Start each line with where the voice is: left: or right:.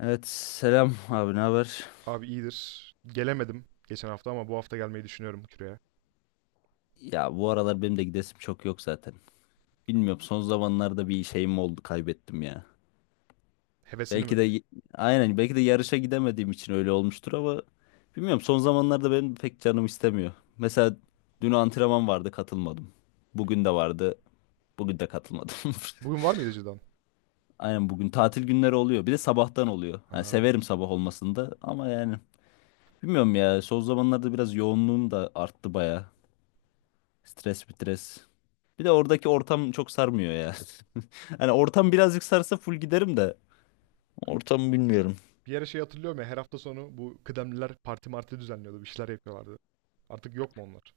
left: Evet selam abi ne haber?
right: Abi iyidir. Gelemedim geçen hafta ama bu hafta gelmeyi düşünüyorum küreye.
left: Ya bu aralar benim de gidesim çok yok zaten. Bilmiyorum son zamanlarda bir şeyim oldu kaybettim ya.
right: Hevesini
left: Belki
right: mi?
left: de aynen belki de yarışa gidemediğim için öyle olmuştur ama bilmiyorum son zamanlarda benim pek canım istemiyor. Mesela dün antrenman vardı katılmadım. Bugün de vardı. Bugün de katılmadım.
right: Bugün var mıydı cidden?
left: Aynen bugün tatil günleri oluyor. Bir de sabahtan oluyor. Yani
right: Ha.
left: severim sabah olmasını da ama yani bilmiyorum ya son zamanlarda biraz yoğunluğum da arttı baya. Stres stres. Bir de oradaki ortam çok sarmıyor ya. Hani ortam birazcık sarsa full giderim de. Ortamı bilmiyorum.
right: Bir ara şey hatırlıyorum ya, her hafta sonu bu kıdemliler parti marti düzenliyordu. Bir şeyler yapıyorlardı. Artık yok mu onlar?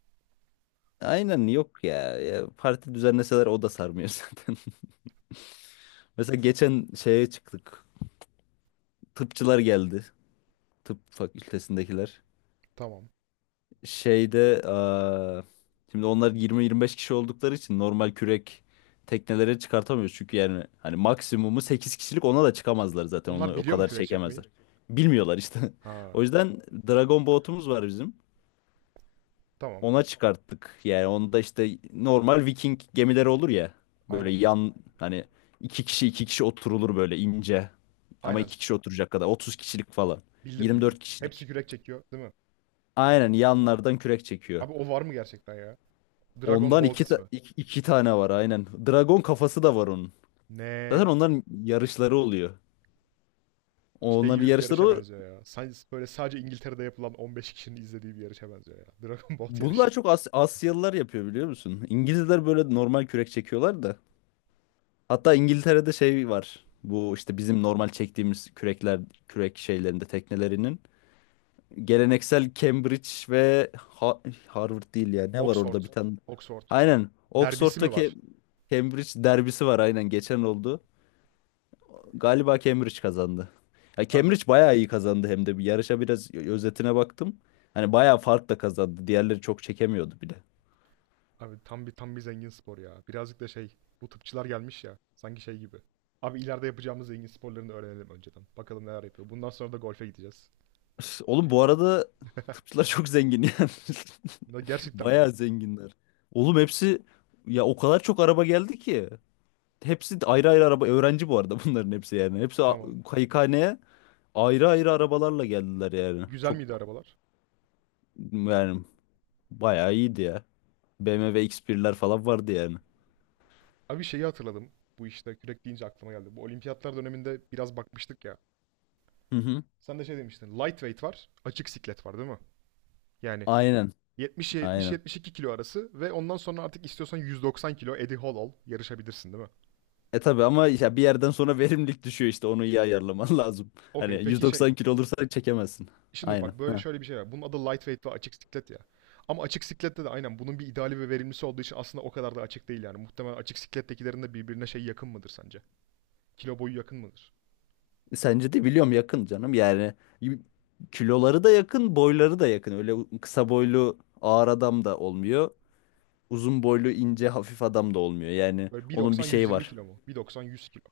left: Aynen yok ya. Ya parti düzenleseler o da sarmıyor zaten. Mesela geçen şeye çıktık. Tıpçılar geldi. Tıp fakültesindekiler.
right: Tamam.
left: Şeyde şimdi onlar 20-25 kişi oldukları için normal kürek teknelere çıkartamıyoruz. Çünkü yani hani maksimumu 8 kişilik ona da çıkamazlar zaten.
right: Onlar
left: Onu o
right: biliyor mu
left: kadar
right: kürek çekmeyi?
left: çekemezler. Bilmiyorlar işte. O
right: Ha.
left: yüzden Dragon botumuz var bizim.
right: Tamam.
left: Ona çıkarttık. Yani onda işte normal Viking gemileri olur ya. Böyle
right: Aynen.
left: yan hani iki kişi iki kişi oturulur böyle ince. Ama
right: Aynen.
left: iki kişi oturacak kadar. 30 kişilik falan.
right: Bildim
left: yirmi
right: bildim.
left: dört kişilik.
right: Hepsi kürek çekiyor değil mi?
left: Aynen
right: Tamam.
left: yanlardan kürek çekiyor.
right: Abi o var mı gerçekten ya? Dragon
left: Ondan
right: Boat
left: iki, ta-
right: ismi.
left: iki, iki tane var aynen. Dragon kafası da var onun. Zaten
right: Ne?
left: onların yarışları oluyor.
right: Şey
left: Onların
right: gibi bir
left: yarışları
right: yarışa
left: oluyor.
right: benziyor ya. Sadece, böyle sadece İngiltere'de yapılan 15 kişinin izlediği bir yarışa benziyor ya. Dragon Boat
left: Bunu daha
right: yarışı.
left: çok Asyalılar yapıyor, biliyor musun? İngilizler böyle normal kürek çekiyorlar da. Hatta İngiltere'de şey var. Bu işte bizim normal çektiğimiz kürekler, kürek şeylerinde teknelerinin. Geleneksel Cambridge ve Harvard değil ya. Ne var
right: Oxford.
left: orada bir tane?
right: Oxford.
left: Aynen.
right: Derbisi mi
left: Oxford'daki
right: var?
left: Cambridge derbisi var aynen geçen oldu. Galiba Cambridge kazandı. Ya
right: Abi
left: Cambridge bayağı iyi kazandı hem de. Bir yarışa biraz özetine baktım. Hani bayağı fark da kazandı. Diğerleri çok çekemiyordu bile.
right: Abi tam bir zengin spor ya. Birazcık da şey, bu tıpçılar gelmiş ya sanki şey gibi. Abi, ileride yapacağımız zengin sporlarını öğrenelim önceden. Bakalım neler yapıyor. Bundan sonra da golfe gideceğiz.
left: Üf, oğlum, bu arada tıpçılar çok zengin yani.
right: Ne, gerçekten mi?
left: Bayağı zenginler. Oğlum hepsi ya o kadar çok araba geldi ki. Hepsi de ayrı ayrı araba. Öğrenci bu arada bunların hepsi yani. Hepsi
right: Tamam.
left: kayıkhaneye ayrı ayrı arabalarla geldiler yani.
right: Güzel
left: Çok
right: miydi arabalar?
left: yani bayağı iyiydi ya. BMW X1'ler falan vardı yani.
right: Abi şeyi hatırladım. Bu işte kürek deyince aklıma geldi. Bu olimpiyatlar döneminde biraz bakmıştık ya.
left: Hı hı.
right: Sen de şey demiştin. Lightweight var. Açık siklet var değil mi? Yani
left: Aynen.
right: 70'e
left: Aynen.
right: 70-72 kilo arası ve ondan sonra artık istiyorsan 190 kilo Eddie Hall ol. Yarışabilirsin değil mi?
left: E tabii ama ya bir yerden sonra verimlilik düşüyor işte onu iyi ayarlaman lazım. Hani
right: Okey, peki şey,
left: 190 kilo olursa çekemezsin.
right: şimdi
left: Aynen.
right: bak, böyle
left: Ha.
right: şöyle bir şey var. Bunun adı lightweight ve açık siklet ya. Ama açık siklette de aynen bunun bir ideali ve verimlisi olduğu için aslında o kadar da açık değil yani. Muhtemelen açık siklettekilerin de birbirine şey, yakın mıdır sence? Kilo boyu yakın mıdır?
left: E, sence de biliyorum yakın canım yani y- kiloları da yakın, boyları da yakın. Öyle kısa boylu ağır adam da olmuyor. Uzun boylu ince hafif adam da olmuyor. Yani
right: Böyle bir
left: onun bir
right: doksan yüz
left: şeyi
right: yirmi
left: var.
right: kilo mu? Bir doksan yüz kilo.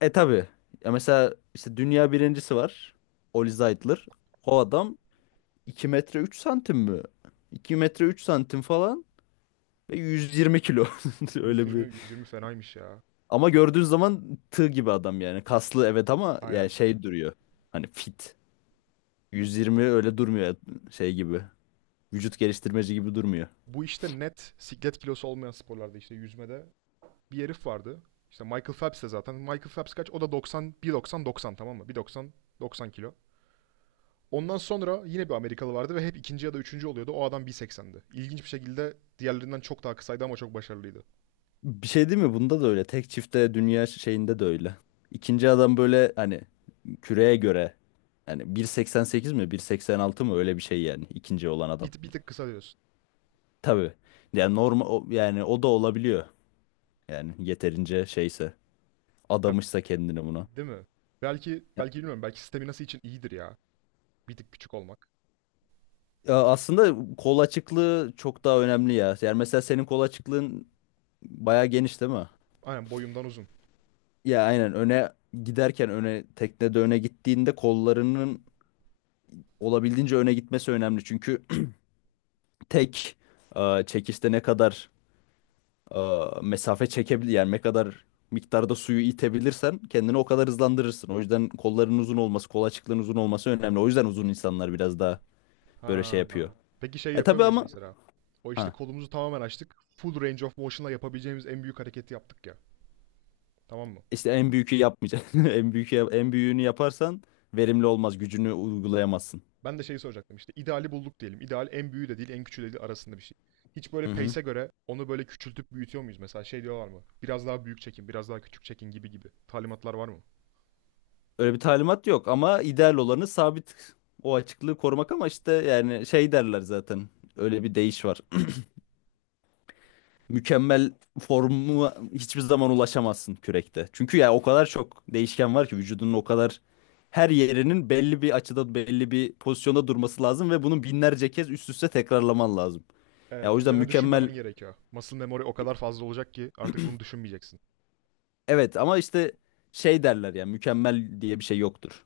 left: E tabii. Ya mesela işte dünya birincisi var. Oli Zeitler. O adam 2 metre 3 santim mi? 2 metre 3 santim falan ve 120 kilo.
right: Yüz
left: Öyle
right: yirmi
left: bir
right: yüz yirmi fenaymış ya.
left: Ama gördüğün zaman tığ gibi adam yani. Kaslı evet ama yani
right: Aynen.
left: şey duruyor. Hani fit. 120 öyle durmuyor şey gibi. Vücut geliştirmeci gibi durmuyor.
right: Bu işte net siklet kilosu olmayan sporlarda, işte yüzmede bir herif vardı. İşte Michael Phelps de zaten. Michael Phelps kaç? O da doksan, bir doksan doksan tamam mı? Bir doksan doksan kilo. Ondan sonra yine bir Amerikalı vardı ve hep ikinci ya da üçüncü oluyordu. O adam 1.80'di. İlginç bir şekilde diğerlerinden çok daha kısaydı ama çok başarılıydı.
left: Bir şey değil mi? Bunda da öyle. Tek çifte dünya şeyinde de öyle. İkinci adam böyle hani küreye göre yani 1.88 mi 1.86 mı öyle bir şey yani ikinci olan adam.
right: Bir tık kısa diyorsun.
left: Tabii. Yani normal yani o da olabiliyor. Yani yeterince şeyse
right: Ya,
left: adamışsa kendini buna.
right: değil mi? Belki, belki bilmiyorum. Belki sistemi nasıl için iyidir ya. Bir tık küçük olmak.
left: Ya aslında kol açıklığı çok daha önemli ya. Yani mesela senin kol açıklığın bayağı geniş değil mi?
right: Aynen, boyumdan uzun.
left: Ya aynen öne giderken öne teknede öne gittiğinde kollarının olabildiğince öne gitmesi önemli. Çünkü tek çekişte ne kadar e, mesafe çekebilir yani ne kadar miktarda suyu itebilirsen kendini o kadar hızlandırırsın. O yüzden kolların uzun olması, kol açıklığın uzun olması önemli. O yüzden uzun insanlar biraz daha böyle şey
right: Ha.
left: yapıyor.
right: Peki şey
left: E
right: yapıyor
left: tabii
right: muyuz
left: ama
right: mesela? O işte
left: ha.
right: kolumuzu tamamen açtık. Full range of motion'la yapabileceğimiz en büyük hareketi yaptık ya. Tamam mı?
left: İşte en büyükü yapmayacaksın. En büyüğünü yaparsan verimli olmaz. Gücünü uygulayamazsın.
right: Ben de şeyi soracaktım, işte ideali bulduk diyelim. İdeal en büyüğü de değil, en küçüğü de değil, arasında bir şey. Hiç
left: Hı
right: böyle
left: hı.
right: pace'e göre onu böyle küçültüp büyütüyor muyuz? Mesela şey diyorlar mı? Biraz daha büyük çekin, biraz daha küçük çekin gibi gibi. Talimatlar var mı?
left: Öyle bir talimat yok ama ideal olanı sabit o açıklığı korumak ama işte yani şey derler zaten. Öyle bir deyiş var. Mükemmel formu hiçbir zaman ulaşamazsın kürekte. Çünkü ya o kadar çok değişken var ki vücudunun o kadar her yerinin belli bir açıda belli bir pozisyonda durması lazım ve bunu binlerce kez üst üste tekrarlaman lazım. Ya o
right: Evet,
left: yüzden
right: üzerine düşünmemen
left: mükemmel
right: gerekiyor. Muscle memory o kadar fazla olacak ki artık bunu düşünmeyeceksin.
left: Evet ama işte şey derler ya mükemmel diye bir şey yoktur.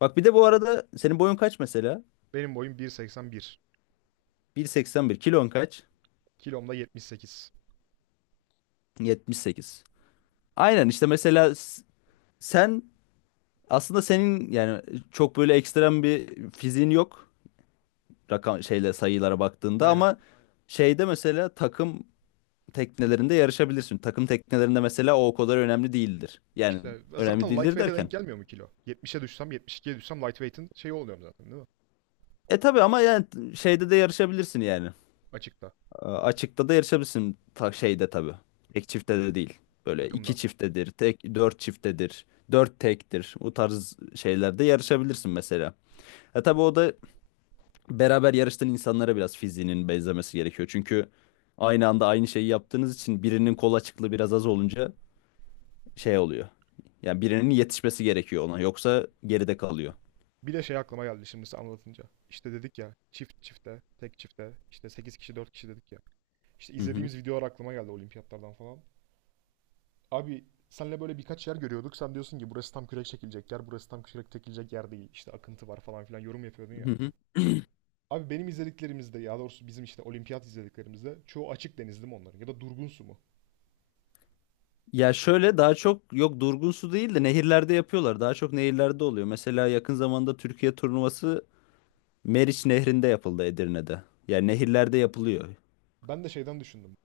left: Bak bir de bu arada senin boyun kaç mesela?
right: Benim boyum 1.81.
left: 1.81 kilon kaç?
right: Kilom da 78.
left: 78. Aynen işte mesela sen aslında senin yani çok böyle ekstrem bir fiziğin yok rakam şeyle sayılara baktığında
right: Aynen.
left: ama şeyde mesela takım teknelerinde yarışabilirsin. Takım teknelerinde mesela o kadar önemli değildir. Yani
right: İşte
left: önemli
right: zaten
left: değildir
right: lightweight'e
left: derken.
right: denk gelmiyor mu kilo? 70'e düşsem, 72'ye düşsem lightweight'in şeyi oluyorum zaten değil mi?
left: E tabii ama yani şeyde de yarışabilirsin yani.
right: Açıkta,
left: E, açıkta da yarışabilirsin ta şeyde tabii. Tek çiftte de değil. Böyle iki
right: takımda.
left: çiftedir, tek dört çiftedir, dört tektir. Bu tarz şeylerde yarışabilirsin mesela. Ha tabii o da beraber yarıştığın insanlara biraz fiziğinin benzemesi gerekiyor. Çünkü aynı anda aynı şeyi yaptığınız için birinin kol açıklığı biraz az olunca şey oluyor. Yani birinin yetişmesi gerekiyor ona. Yoksa geride kalıyor.
right: Bir de şey aklıma geldi şimdi size anlatınca. İşte dedik ya, çift çifte, tek çifte, işte 8 kişi 4 kişi dedik ya. İşte
left: Hı
right: izlediğimiz videolar aklıma geldi olimpiyatlardan falan. Abi senle böyle birkaç yer görüyorduk. Sen diyorsun ki burası tam kürek çekilecek yer, burası tam kürek çekilecek yer değil. İşte akıntı var falan filan yorum yapıyordun ya.
left: hı.
right: Abi benim izlediklerimizde, ya doğrusu bizim işte olimpiyat izlediklerimizde çoğu açık deniz mi onların, ya da durgun su mu?
left: Ya şöyle daha çok yok durgun su değil de nehirlerde yapıyorlar. Daha çok nehirlerde oluyor. Mesela yakın zamanda Türkiye turnuvası Meriç Nehri'nde yapıldı Edirne'de. Yani nehirlerde yapılıyor.
right: Ben de şeyden düşündüm.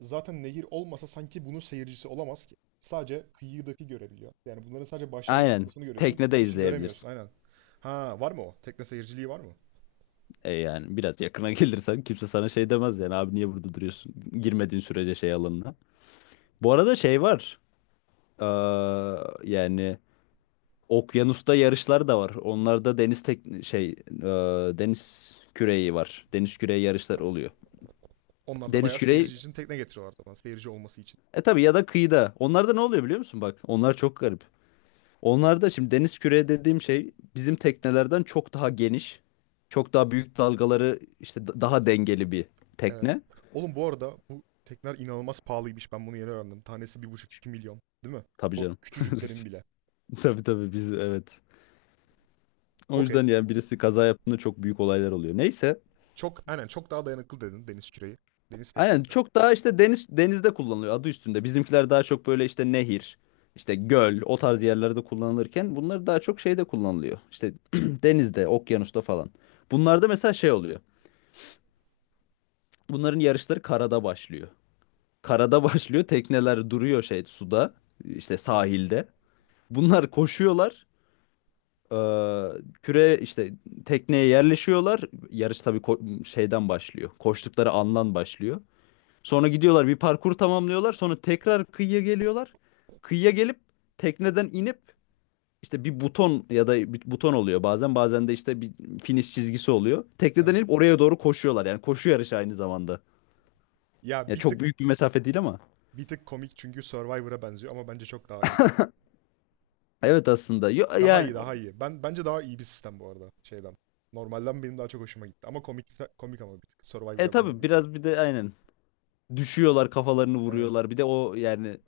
right: Zaten nehir olmasa sanki bunun seyircisi olamaz ki. Sadece kıyıdaki görebiliyor. Yani bunların sadece başlangıç
left: Aynen.
right: noktasını görüyorsun.
left: Teknede
right: Bitişi
left: izleyebilirsin.
right: göremiyorsun aynen. Ha, var mı o? Tekne seyirciliği var mı?
left: E yani biraz yakına gelirsen kimse sana şey demez yani abi niye burada duruyorsun? Girmediğin sürece şey alanına. Bu arada şey var. Ee, yani okyanusta yarışlar da var. Onlarda deniz tek şey deniz küreği var. Deniz küreği yarışlar oluyor.
right: Onlar da
left: Deniz
right: bayağı
left: küreği.
right: seyirci için tekne getiriyorlar zaman. Seyirci olması için.
left: E tabii ya da kıyıda. Onlarda ne oluyor biliyor musun bak? Onlar çok garip. Onlarda şimdi deniz küreği dediğim şey bizim teknelerden çok daha geniş. Çok daha büyük dalgaları işte daha dengeli bir
right: Evet.
left: tekne.
right: Oğlum, bu arada bu tekneler inanılmaz pahalıymış. Ben bunu yeni öğrendim. Tanesi 1,5-2 milyon. Değil mi?
left: Tabii
right: O
left: canım.
right: küçücüklerin bile.
left: Tabii tabii biz evet. O yüzden
right: Okey.
left: yani birisi kaza yaptığında çok büyük olaylar oluyor. Neyse.
right: Çok aynen, çok daha dayanıklı dedin deniz küreği. Deniz
left: Aynen
right: teknesi.
left: çok daha işte denizde kullanılıyor adı üstünde. Bizimkiler daha çok böyle işte nehir, işte göl o tarz yerlerde kullanılırken bunlar daha çok şeyde kullanılıyor. İşte denizde, okyanusta falan. Bunlarda mesela şey oluyor. Bunların yarışları karada başlıyor. Karada başlıyor. Tekneler duruyor şey suda, işte
right: Tamam.
left: sahilde. Bunlar koşuyorlar. Ee, küre işte tekneye yerleşiyorlar. Yarış tabii şeyden başlıyor. Koştukları andan başlıyor. Sonra gidiyorlar bir parkur tamamlıyorlar. Sonra tekrar kıyıya geliyorlar. Kıyıya gelip tekneden inip işte bir buton ya da bir buton oluyor bazen de işte bir finish çizgisi oluyor. Tekneden
right: Evet.
left: inip oraya doğru koşuyorlar. Yani koşu yarışı aynı zamanda.
right: Ya
left: Ya
right: bir
left: çok
right: tık,
left: büyük bir mesafe değil ama.
right: bir tık komik çünkü Survivor'a benziyor ama bence çok daha iyi.
left: Evet aslında. Yo,
right: Daha
left: yani
right: iyi, daha iyi. Ben, bence daha iyi bir sistem bu arada şeyden. Normalden benim daha çok hoşuma gitti ama komik, komik ama bir tık
left: e
right: Survivor'a
left: tabii
right: benzediği için.
left: biraz bir de aynen düşüyorlar kafalarını
right: Evet,
left: vuruyorlar. Bir de o yani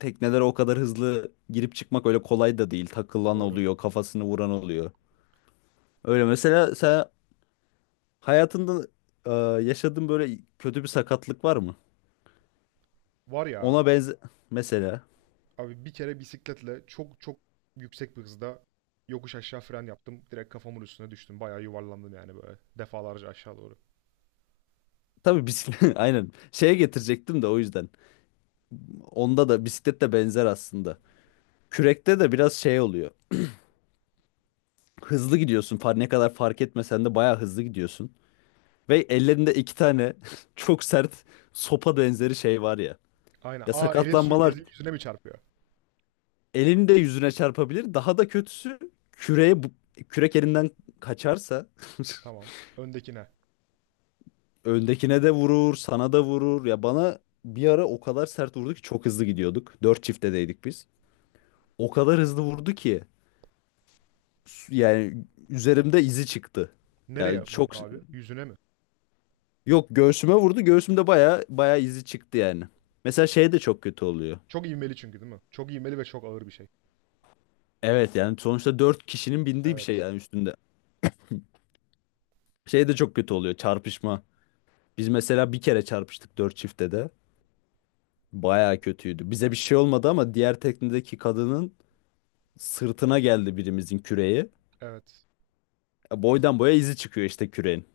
left: teknelere o kadar hızlı girip çıkmak öyle kolay da değil. Takılan
right: doğru.
left: oluyor, kafasını vuran oluyor. Öyle mesela sen hayatında e, yaşadığın böyle kötü bir sakatlık var mı?
right: Var ya,
left: Ona benze mesela.
right: abi bir kere bisikletle çok çok yüksek bir hızda yokuş aşağı fren yaptım. Direkt kafamın üstüne düştüm. Bayağı yuvarlandım yani, böyle defalarca aşağı doğru.
left: Tabii bisiklet aynen şeye getirecektim de o yüzden. Onda da bisiklet de benzer aslında. Kürekte de biraz şey oluyor. Hızlı gidiyorsun. Ne kadar fark etmesen de bayağı hızlı gidiyorsun. Ve ellerinde iki tane çok sert sopa benzeri şey var ya.
right: Aynen.
left: Ya
right: Aa, elin su
left: sakatlanmalar
right: ezil yüzüne mi çarpıyor?
left: elini de yüzüne çarpabilir. Daha da kötüsü küreğe bu- kürek elinden kaçarsa
right: Tamam. Öndekine.
left: öndekine de vurur, sana da vurur. Ya bana bir ara o kadar sert vurdu ki çok hızlı gidiyorduk. Dört çiftedeydik biz. O kadar hızlı vurdu ki yani üzerimde izi çıktı.
right: Nereye
left: Yani çok
right: vurdu abi? Yüzüne mi?
left: yok göğsüme vurdu. Göğsümde baya baya izi çıktı yani. Mesela şey de çok kötü oluyor.
right: Çok ivmeli çünkü değil mi? Çok ivmeli ve çok ağır bir şey.
left: Evet yani sonuçta dört kişinin bindiği bir şey
right: Evet.
left: yani üstünde. Şey de çok kötü oluyor çarpışma. Biz mesela bir kere çarpıştık dört çiftte de. Bayağı kötüydü. Bize bir şey olmadı ama diğer teknedeki kadının sırtına geldi birimizin küreği.
right: Evet.
left: E, boydan boya izi çıkıyor işte küreğin.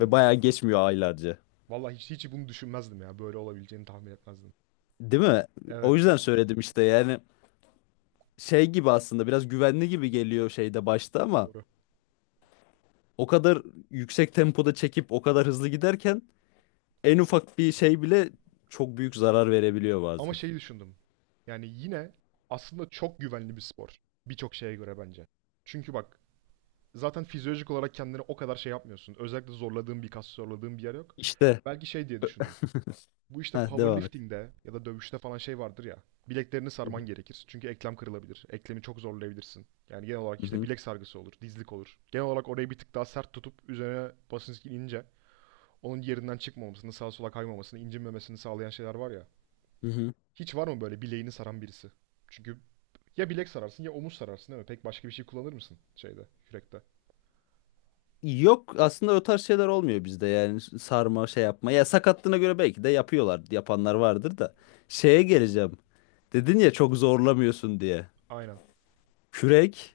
left: Ve bayağı geçmiyor aylarca.
right: Vallahi hiç bunu düşünmezdim ya. Böyle olabileceğini tahmin etmezdim.
left: Değil mi? O
right: Evet.
left: yüzden söyledim işte yani şey gibi aslında biraz güvenli gibi geliyor şeyde başta ama
right: Doğru.
left: o kadar yüksek tempoda çekip o kadar hızlı giderken en ufak bir şey bile çok büyük zarar verebiliyor
right: Ama
left: bazen.
right: şeyi düşündüm. Yani yine aslında çok güvenli bir spor. Birçok şeye göre bence. Çünkü bak, zaten fizyolojik olarak kendini o kadar şey yapmıyorsun. Özellikle zorladığın bir kas, zorladığın bir yer yok.
left: İşte.
right: Belki şey diye düşündüm. Bu işte
left: Ha, devam et.
right: powerlifting'de ya da dövüşte falan şey vardır ya. Bileklerini
left: Hı
right: sarman
left: hı.
right: gerekir. Çünkü eklem kırılabilir. Eklemi çok zorlayabilirsin. Yani genel olarak
left: Hı
right: işte
left: hı.
right: bilek sargısı olur, dizlik olur. Genel olarak orayı bir tık daha sert tutup üzerine basınç inince onun yerinden çıkmamasını, sağa sola kaymamasını, incinmemesini sağlayan şeyler var ya.
left: Hı hı.
right: Hiç var mı böyle bileğini saran birisi? Çünkü ya bilek sararsın, ya omuz sararsın değil mi? Pek başka bir şey kullanır mısın şeyde, kürekte?
left: Yok aslında o tarz şeyler olmuyor bizde yani sarma şey yapma. Ya sakatlığına göre belki de yapıyorlar. Yapanlar vardır da. Şeye geleceğim. Dedin ya çok zorlamıyorsun diye.
right: Aynen.
left: Kürek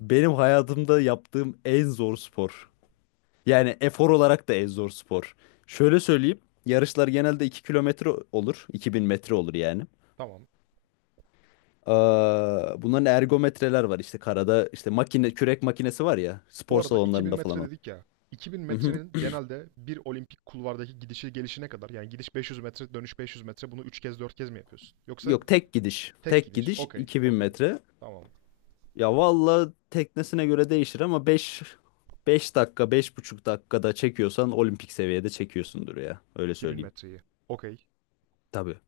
left: benim hayatımda yaptığım en zor spor. Yani efor olarak da en zor spor. Şöyle söyleyeyim. Yarışlar genelde 2 kilometre olur. 2000 metre olur yani.
right: Tamam.
left: Ee, bunların ergometreler var işte karada. İşte makine kürek makinesi var ya
right: Bu
left: spor
right: arada 2000
left: salonlarında
right: metre
left: falan.
right: dedik ya. 2000 metrenin genelde bir olimpik kulvardaki gidişi gelişine kadar, yani gidiş 500 metre, dönüş 500 metre, bunu üç kez dört kez mi yapıyorsun? Yoksa
left: Yok tek gidiş.
right: tek
left: Tek
right: gidiş.
left: gidiş
right: Okey,
left: 2000
right: okey.
left: metre.
right: Tamam.
left: Ya valla teknesine göre değişir ama 5 5 dakika 5,5 dakikada çekiyorsan olimpik seviyede çekiyorsundur ya. Öyle
right: 2000
left: söyleyeyim.
right: metreyi. Okey.
left: Tabii.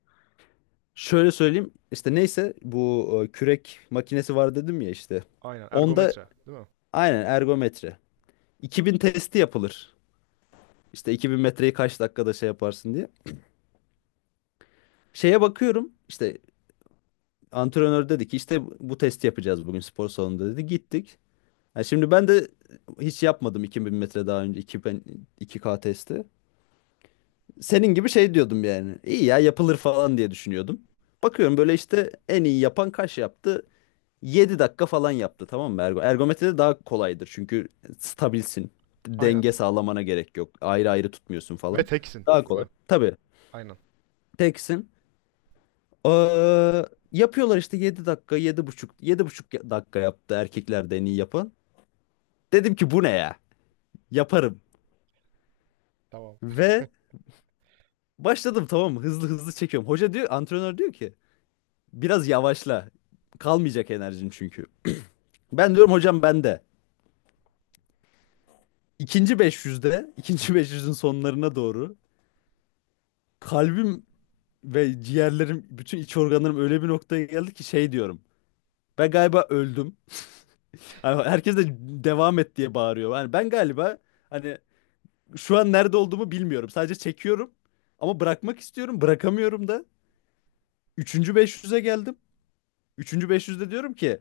left: Şöyle söyleyeyim işte neyse bu kürek makinesi var dedim ya işte.
right: Aynen.
left: Onda
right: Ergometre, değil mi?
left: aynen ergometre. 2000 testi yapılır. İşte 2000 metreyi kaç dakikada şey yaparsın diye. Şeye bakıyorum işte antrenör dedi ki işte bu testi yapacağız bugün spor salonunda dedi. Gittik. Ha, şimdi ben de hiç yapmadım 2000 metre daha önce 2000, iki k testi. Senin gibi şey diyordum yani. İyi ya yapılır falan diye düşünüyordum. Bakıyorum böyle işte en iyi yapan kaç yaptı? 7 dakika falan yaptı, tamam mı? Ergometrede daha kolaydır çünkü stabilsin.
right: Aynen.
left: Denge sağlamana gerek yok. Ayrı ayrı tutmuyorsun
right: Ve
left: falan.
right: teksin,
left: Daha
right: değil
left: kolay.
right: mi?
left: Tabii
right: Aynen.
left: teksin. Ee, yapıyorlar işte 7 dakika, yedi buçuk dakika yaptı erkeklerde en iyi yapan. Dedim ki bu ne ya? Yaparım.
right: Tamam.
left: Ve başladım, tamam mı? Hızlı hızlı çekiyorum. Hoca diyor, antrenör diyor ki biraz yavaşla. Kalmayacak enerjin çünkü. Ben diyorum hocam bende. İkinci 500'de, ikinci 500'ün sonlarına doğru kalbim ve ciğerlerim, bütün iç organlarım öyle bir noktaya geldi ki şey diyorum. Ben galiba öldüm. Hani herkes de devam et diye bağırıyor. Hani ben galiba hani şu an nerede olduğumu bilmiyorum. Sadece çekiyorum ama bırakmak istiyorum. Bırakamıyorum da. Üçüncü 500'e geldim. Üçüncü 500'de diyorum ki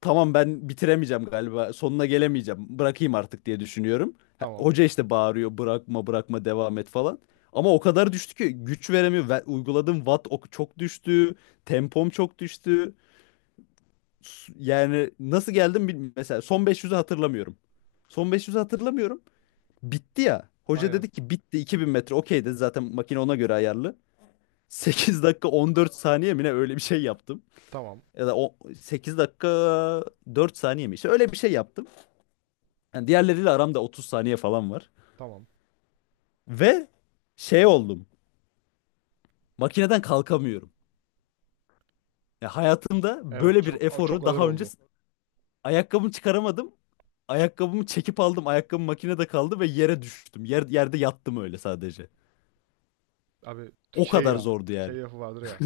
left: tamam ben bitiremeyeceğim galiba sonuna gelemeyeceğim bırakayım artık diye düşünüyorum. Ha,
right: Tamam.
left: hoca işte bağırıyor bırakma bırakma devam et falan. Ama o kadar düştü ki güç veremiyor. Ve uyguladığım watt çok düştü. Tempom çok düştü. Yani nasıl geldim bilmiyorum. Mesela son beş yüzü hatırlamıyorum. Son beş yüzü hatırlamıyorum. Bitti ya. Hoca
right: Aynen.
left: dedi ki bitti 2000 metre. Okey dedi zaten makine ona göre ayarlı. 8 dakika 14 saniye mi ne öyle bir şey yaptım.
right: Tamam.
left: Ya da o 8 dakika 4 saniye mi? İşte öyle bir şey yaptım. Yani diğerleriyle aramda 30 saniye falan var.
right: Tamam.
left: Ve şey oldum. Makineden kalkamıyorum. Ya hayatımda
right: Evet,
left: böyle bir
right: çok çok
left: eforu
right: ağır
left: daha önce
right: oldu.
left: ayakkabımı çıkaramadım. Ayakkabımı çekip aldım. Ayakkabım makinede kaldı ve yere düştüm. Yerde yattım öyle sadece.
right: Abi
left: O
right: şey
left: kadar
right: ya,
left: zordu yani.
right: şey lafı vardır ya.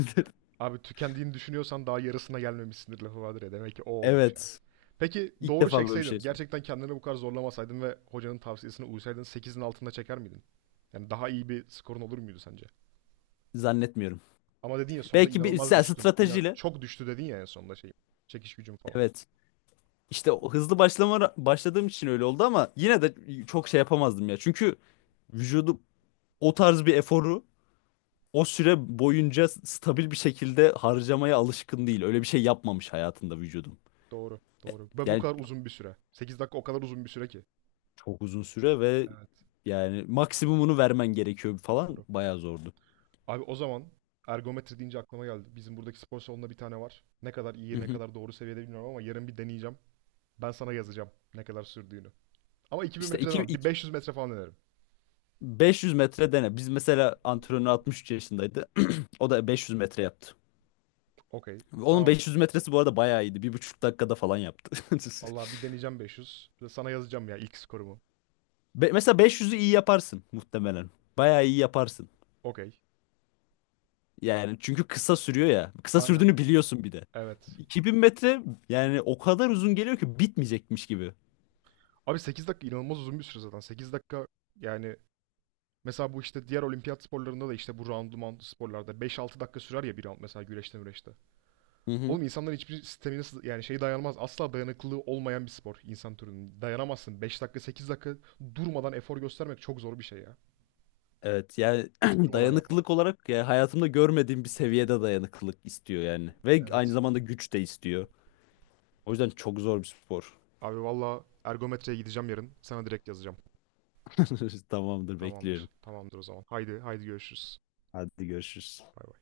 right: Abi tükendiğini düşünüyorsan daha yarısına gelmemişsindir lafı vardır ya. Demek ki o olmuş ya.
left: Evet.
right: Peki
left: İlk
right: doğru
left: defa böyle bir
right: çekseydin,
left: şey.
right: gerçekten kendini bu kadar zorlamasaydın ve hocanın tavsiyesine uysaydın sekizin altında çeker miydin? Yani daha iyi bir skorun olur muydu sence?
left: Zannetmiyorum.
right: Ama dedin ya, sonunda
left: Belki bir
right: inanılmaz
left: sen
right: düştün.
left: stratejiyle.
right: Çok düştü dedin ya en sonunda şey. Çekiş gücüm falan.
left: Evet. İşte o hızlı başladığım için öyle oldu ama yine de çok şey yapamazdım ya. Çünkü vücudum o tarz bir eforu o süre boyunca stabil bir şekilde harcamaya alışkın değil. Öyle bir şey yapmamış hayatında vücudum.
right: Doğru, doğru. Ve bu
left: Yani
right: kadar uzun bir süre. 8 dakika o kadar uzun bir süre ki.
left: çok uzun süre ve
right: Evet,
left: yani maksimumunu vermen gerekiyor falan
right: doğru.
left: bayağı zordu.
right: Abi o zaman ergometre deyince aklıma geldi. Bizim buradaki spor salonunda bir tane var. Ne kadar
left: Hı
right: iyi, ne
left: hı.
right: kadar doğru seviyede bilmiyorum ama yarın bir deneyeceğim. Ben sana yazacağım ne kadar sürdüğünü. Ama 2000
left: İşte
right: metre
left: 2,
right: demem. Bir 500 metre falan denerim.
left: 500 metre dene. Biz mesela antrenör 63 yaşındaydı. O da 500 metre yaptı.
right: Okey.
left: Onun
right: Tamam.
left: 500 metresi bu arada bayağı iyiydi. 1,5 dakikada falan yaptı.
right: Vallahi bir deneyeceğim 500. Bir de sana yazacağım ya ilk skorumu.
left: Mesela 500'ü iyi yaparsın muhtemelen. Bayağı iyi yaparsın.
right: Okey.
left: Yani çünkü kısa sürüyor ya. Kısa
right: Aynen.
left: sürdüğünü biliyorsun bir de.
right: Evet.
left: 2000 metre yani o kadar uzun geliyor ki bitmeyecekmiş gibi.
right: Abi 8 dakika inanılmaz uzun bir süre zaten. 8 dakika yani, mesela bu işte diğer olimpiyat sporlarında da, işte bu roundlu mountlu sporlarda 5-6 dakika sürer ya bir round, mesela güreşte müreşte.
left: Hı hı.
right: Oğlum insanlar hiçbir yani şey dayanmaz. Asla dayanıklılığı olmayan bir spor insan türünün. Dayanamazsın. 5 dakika, 8 dakika durmadan efor göstermek çok zor bir şey ya.
left: Evet yani
right: Hiç durmadan yapmak.
left: dayanıklılık olarak ya hayatımda görmediğim bir seviyede dayanıklılık istiyor yani. Ve aynı
right: Evet.
left: zamanda güç de istiyor. O yüzden çok zor bir spor.
right: Abi valla ergometreye gideceğim yarın. Sana direkt yazacağım.
left: Tamamdır
right: Tamamdır.
left: bekliyorum.
right: Tamamdır o zaman. Haydi haydi görüşürüz.
left: Hadi görüşürüz.
right: Bay bay.